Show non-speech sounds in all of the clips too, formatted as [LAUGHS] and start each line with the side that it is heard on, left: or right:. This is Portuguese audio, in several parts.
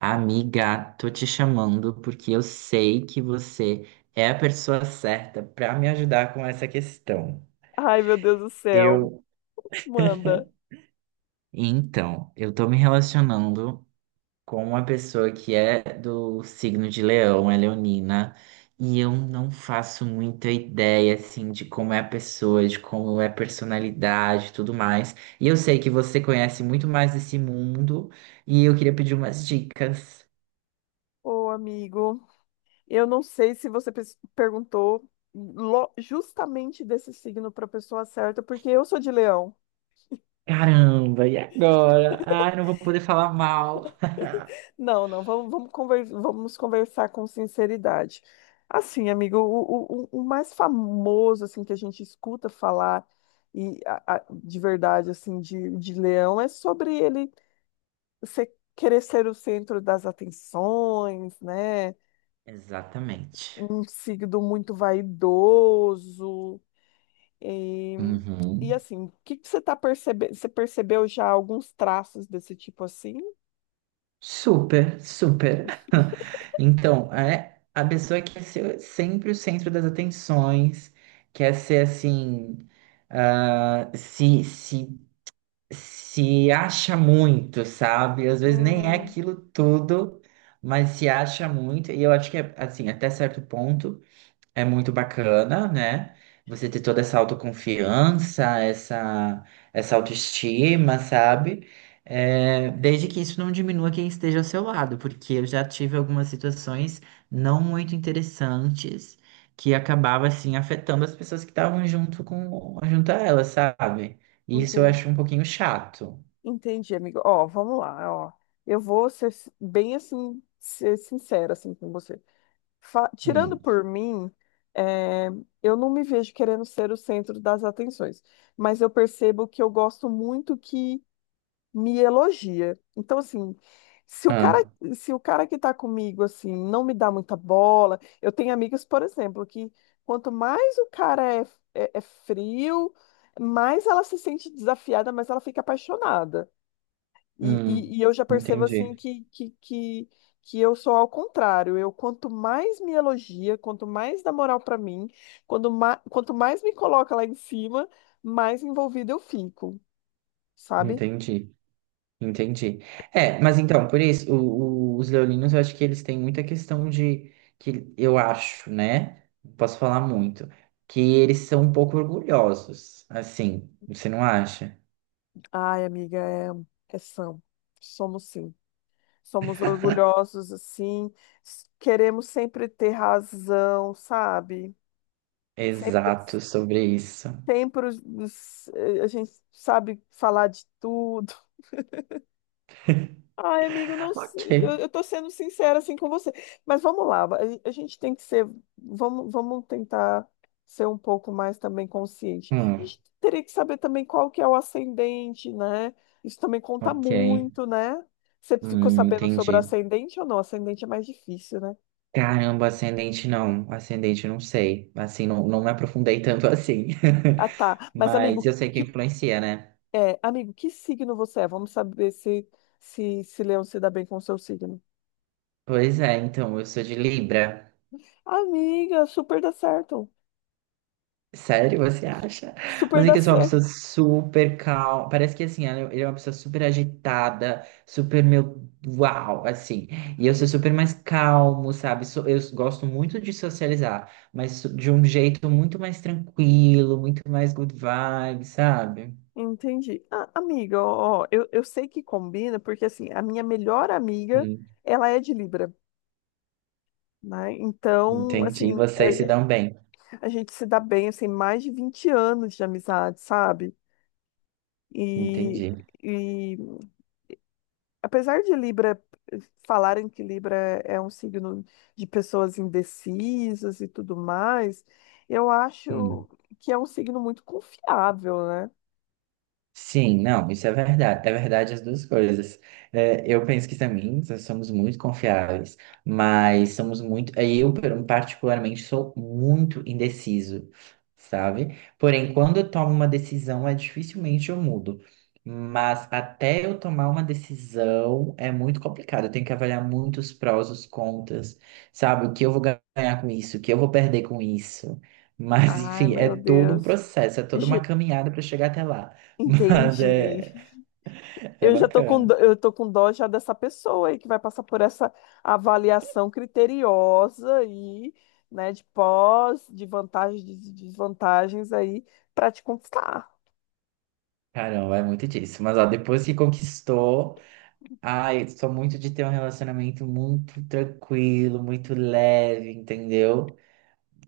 right: Amiga, tô te chamando porque eu sei que você é a pessoa certa para me ajudar com essa questão.
left: Ai, meu Deus do céu.
right: Eu,
left: Manda.
right: então, eu tô me relacionando com uma pessoa que é do signo de Leão, é leonina, e eu não faço muita ideia assim de como é a pessoa, de como é a personalidade, e tudo mais. E eu sei que você conhece muito mais desse mundo e eu queria pedir umas dicas.
left: Ô, amigo, eu não sei se perguntou justamente desse signo para a pessoa certa, porque eu sou de leão.
right: Caramba, e agora? Ai, não vou poder falar mal.
left: Não, não, vamos conversar com sinceridade. Assim, amigo, o mais famoso assim que a gente escuta falar e de verdade assim de leão é sobre ele querer ser o centro das atenções, né?
right: Exatamente.
left: Um signo muito vaidoso. E, e
right: Uhum.
left: assim, o que que você tá percebendo? Você percebeu já alguns traços desse tipo assim?
right: Super, super. [LAUGHS] Então, é a pessoa quer ser sempre o centro das atenções, quer ser assim, ah, se, se, se acha muito, sabe? Às vezes nem é
left: Hum,
right: aquilo tudo, mas se acha muito, e eu acho que é assim, até certo ponto. É muito bacana, né? Você ter toda essa autoconfiança, essa autoestima, sabe? É, desde que isso não diminua quem esteja ao seu lado, porque eu já tive algumas situações não muito interessantes que acabava assim afetando as pessoas que estavam junto com junto a ela, sabe? E isso eu
left: entendi,
right: acho um pouquinho chato.
left: entendi, amigo. Ó, vamos lá, ó. Eu vou bem assim, ser sincera assim com você. Tirando
right: Hum.
left: por mim, é, eu não me vejo querendo ser o centro das atenções, mas eu percebo que eu gosto muito que me elogia. Então, assim, se o cara,
right: Ah,
left: se o cara que tá comigo, assim, não me dá muita bola. Eu tenho amigos, por exemplo, que quanto mais o cara é, é frio, mais ela se sente desafiada, mais ela fica apaixonada. E,
right: hum.
left: e, e eu já percebo, assim,
right: Entendi,
left: que eu sou ao contrário. Eu, quanto mais me elogia, quanto mais dá moral pra mim, quanto mais me coloca lá em cima, mais envolvida eu fico, sabe?
right: entendi. Entendi. É, mas então, por isso, os leoninos, eu acho que eles têm muita questão de, que eu acho, né? Não posso falar muito, que eles são um pouco orgulhosos, assim, você não acha?
left: Ai, amiga, é, são. Somos sim. Somos orgulhosos, assim. Queremos sempre ter razão, sabe? Sempre,
right: Exato, sobre isso. [LAUGHS]
left: sempre a gente sabe falar de tudo. Ai, amigo, não sei.
right: Ok.
left: Eu tô sendo sincera assim com você. Mas vamos lá, a gente tem que ser, vamos, vamos tentar ser um pouco mais também consciente. A
right: Hum,
left: gente teria que saber também qual que é o ascendente, né? Isso também conta
right: ok.
left: muito, né? Você ficou sabendo sobre o
right: Entendi.
left: ascendente ou não? Ascendente é mais difícil, né?
right: Caramba, ascendente não sei, assim, não, não me aprofundei tanto assim,
left: Ah, tá.
right: [LAUGHS] mas eu sei que influencia, né?
left: Amigo, que signo você é? Vamos saber se se Leão se dá bem com o seu signo.
right: Pois é, então, eu sou de Libra.
left: Amiga, super dá certo.
right: Sério, você acha?
left: Super
right: Mas é
left: dá
right: que eu sou uma pessoa
left: certo.
right: super calma. Parece que assim, ele é uma pessoa super agitada, super meu uau, assim. E eu sou super mais calmo, sabe? Eu gosto muito de socializar, mas de um jeito muito mais tranquilo, muito mais good vibe, sabe?
left: Entendi. Ah, amiga, ó, ó, eu sei que combina, porque assim, a minha melhor amiga,
right: Hum,
left: ela é de Libra, né? Então,
right: entendi.
left: assim,
right: Vocês se dão bem.
left: a gente se dá bem, assim, mais de 20 anos de amizade, sabe? E,
right: Entendi.
left: e apesar de Libra, eh, falarem que Libra é um signo de pessoas indecisas e tudo mais, eu
right: Hum.
left: acho que é um signo muito confiável, né?
right: Sim, não, isso é verdade. É verdade as duas coisas. É, eu penso que também nós somos muito confiáveis, mas somos muito. Particularmente, sou muito indeciso, sabe? Porém, quando eu tomo uma decisão, é dificilmente eu mudo. Mas até eu tomar uma decisão é muito complicado. Eu tenho que avaliar muitos prós, os contras, sabe? O que eu vou ganhar com isso, o que eu vou perder com isso. Mas,
left: Ai,
right: enfim, é
left: meu
right: todo um
left: Deus.
right: processo, é toda uma
left: Ge-
right: caminhada para chegar até lá. [LAUGHS] Mas
left: Entendi.
right: é, é
left: Eu já tô com,
right: bacana.
left: dó- eu tô com dó já dessa pessoa aí que vai passar por essa avaliação criteriosa aí, né, de pós, de vantagens, de desvantagens aí para te conquistar.
right: Caramba, é muito disso. Mas ó, depois que conquistou, ai, eu sou muito de ter um relacionamento muito tranquilo, muito leve, entendeu?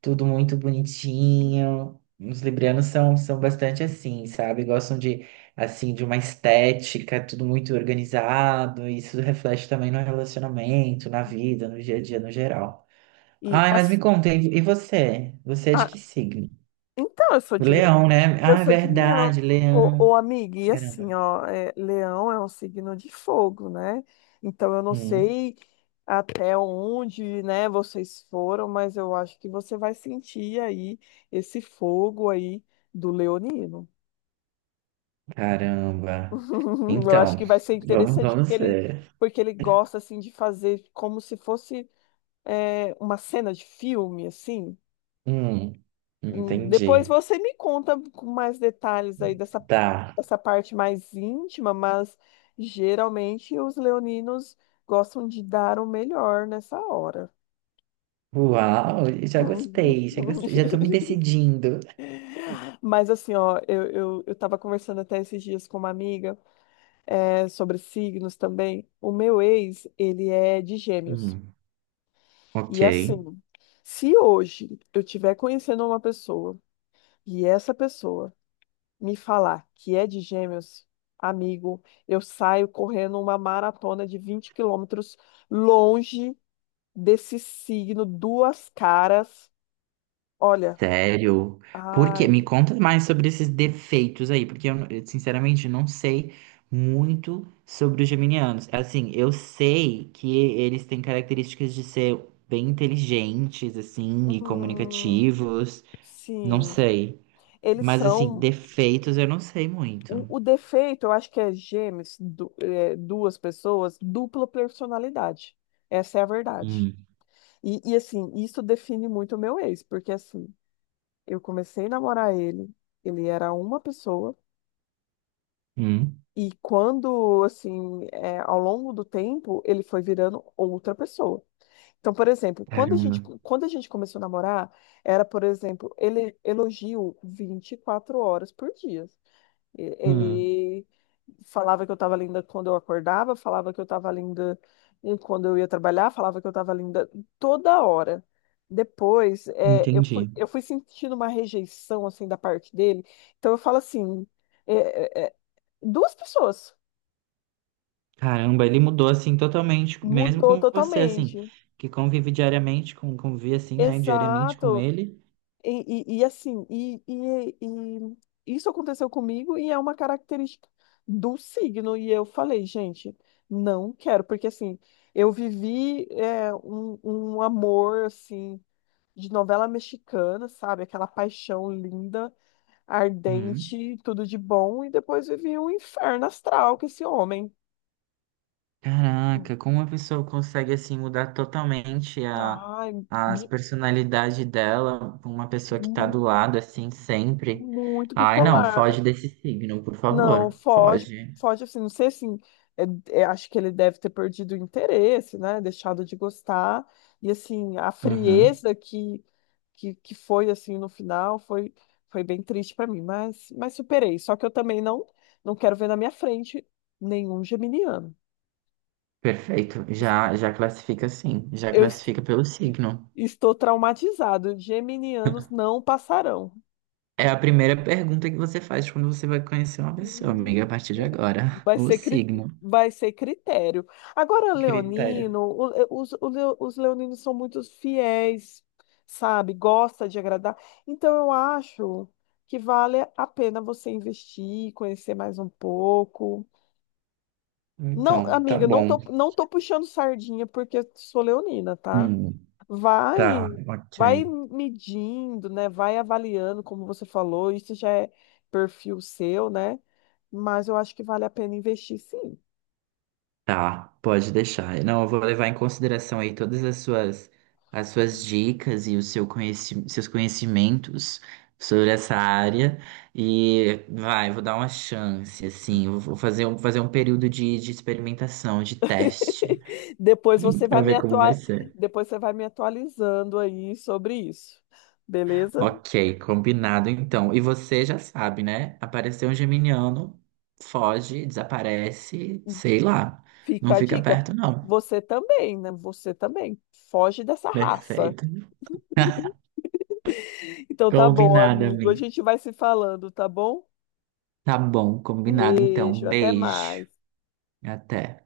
right: Tudo muito bonitinho. Os librianos são bastante assim, sabe? Gostam de, assim, de uma estética, tudo muito organizado. E isso reflete também no relacionamento, na vida, no dia a dia, no geral.
left: E
right: Ai, mas me
left: as-
right: conta, e você? Você é de
left: ah,
right: que signo?
left: então, eu sou
right: O Leão, né?
left: Eu
right: Ah, é
left: sou de leão.
right: verdade,
left: Ô,
right: Leão.
left: ô amiga, e
right: Caramba.
left: assim, ó, é, leão é um signo de fogo, né? Então eu não
right: Hum,
left: sei até onde, né, vocês foram, mas eu acho que você vai sentir aí esse fogo aí do leonino.
right: caramba.
left: [LAUGHS] Eu acho
right: Então,
left: que vai ser interessante
right: vamos ver.
left: porque ele gosta assim de fazer como se fosse, é, uma cena de filme, assim.
right: Hum,
left: Hum. Depois
right: entendi.
left: você me conta com mais detalhes aí
right: Tá.
left: dessa parte mais íntima, mas geralmente os leoninos gostam de dar o melhor nessa hora.
right: Uau, já
left: Uhum.
right: gostei, já gostei, já tô me
left: [LAUGHS]
right: decidindo.
left: Mas assim, ó, eu tava conversando até esses dias com uma amiga, é, sobre signos também. O meu ex, ele é de gêmeos.
right: Hum, ok.
left: E assim, se hoje eu tiver conhecendo uma pessoa e essa pessoa me falar que é de Gêmeos, amigo, eu saio correndo uma maratona de 20 quilômetros longe desse signo, duas caras. Olha,
right: Sério? Por quê? Me
left: ai,
right: conta mais sobre esses defeitos aí, porque sinceramente não sei muito sobre os geminianos. Assim, eu sei que eles têm características de ser bem inteligentes, assim, e
left: hum,
right: comunicativos. Não
left: sim,
right: sei.
left: eles
right: Mas assim,
left: são.
right: defeitos eu não sei
left: O,
right: muito.
left: o defeito, eu acho que é Gêmeos, duas pessoas, dupla personalidade. Essa é a verdade.
right: Hum.
left: E assim, isso define muito o meu ex, porque assim, eu comecei a namorar ele, ele era uma pessoa.
right: Hum.
left: E quando, assim, é, ao longo do tempo, ele foi virando outra pessoa. Então, por exemplo,
right: Caramba.
left: quando a gente começou a namorar, era, por exemplo, ele elogio 24 horas por dia.
right: Hum.
left: Ele falava que eu estava linda quando eu acordava, falava que eu estava linda quando eu ia trabalhar, falava que eu estava linda toda hora. Depois, é,
right: Entendi.
left: eu fui sentindo uma rejeição, assim, da parte dele. Então, eu falo assim, é, duas pessoas.
right: Caramba, ele mudou assim totalmente, mesmo
left: Mudou
right: com você, assim,
left: totalmente.
right: que convive diariamente com, convive assim, né, diariamente com
left: Exato.
right: ele.
left: E, e assim, isso aconteceu comigo e é uma característica do signo. E eu falei, gente, não quero, porque assim, eu vivi, é, um amor assim de novela mexicana, sabe? Aquela paixão linda,
right: Hum.
left: ardente, tudo de bom, e depois vivi um inferno astral com esse homem.
right: Caraca, como uma pessoa consegue assim mudar totalmente a
left: Ai,
right: as
left: bi-
right: personalidade dela, com uma pessoa que tá do lado assim sempre.
left: muito
right: Ai, não,
left: bipolar.
right: foge desse signo, por
left: Não,
right: favor.
left: foge,
right: Foge.
left: foge assim, não sei assim, é- é, acho que ele deve ter perdido o interesse, né, deixado de gostar, e assim, a
right: Uhum.
left: frieza que foi, assim, no final, foi, foi bem triste para mim, mas superei, só que eu também não quero ver na minha frente nenhum geminiano.
right: Perfeito.
left: Est-
right: Já, já classifica sim. Já
left: eu est-
right: classifica pelo signo.
left: estou traumatizado, geminianos não passarão.
right: É a primeira pergunta que você faz quando você vai conhecer uma pessoa, amiga, a
left: Hum.
right: partir de agora.
left: Vai
right: O
left: ser, cri-
right: signo.
left: vai ser critério. Agora,
right: Critério.
left: Leonino, os leoninos são muito fiéis, sabe? Gosta de agradar. Então, eu acho que vale a pena você investir, conhecer mais um pouco. Não,
right: Então, tá
left: amiga,
right: bom.
left: não tô puxando sardinha porque eu sou leonina, tá?
right: Hum, tá,
left: Vai,
right: ok.
left: vai medindo, né? Vai avaliando, como você falou, isso já é perfil seu, né? Mas eu acho que vale a pena investir, sim.
right: Tá, pode deixar. Não, eu vou levar em consideração aí todas as suas dicas e o seu conheci, seus conhecimentos sobre essa área. E vai, vou dar uma chance, assim. Eu Vou fazer um período de experimentação, de teste,
left: [LAUGHS] Depois você
right: [LAUGHS] pra
left: vai me
right: ver como vai
left: atua...
right: ser.
left: depois você vai me atualizando aí sobre isso. Beleza?
right: Ok, combinado então. E você já sabe, né? Apareceu um geminiano, foge, desaparece, sei lá.
left: Fica
right: Não
left: a
right: fica
left: dica.
right: perto, não.
left: Você também, né? Você também. Foge dessa raça.
right: Perfeito. [LAUGHS]
left: Então tá bom,
right: Combinado,
left: amigo. A
right: amiga.
left: gente vai se falando, tá bom?
right: Tá bom, combinado então.
left: Beijo, até
right: Beijo.
left: mais.
right: Até.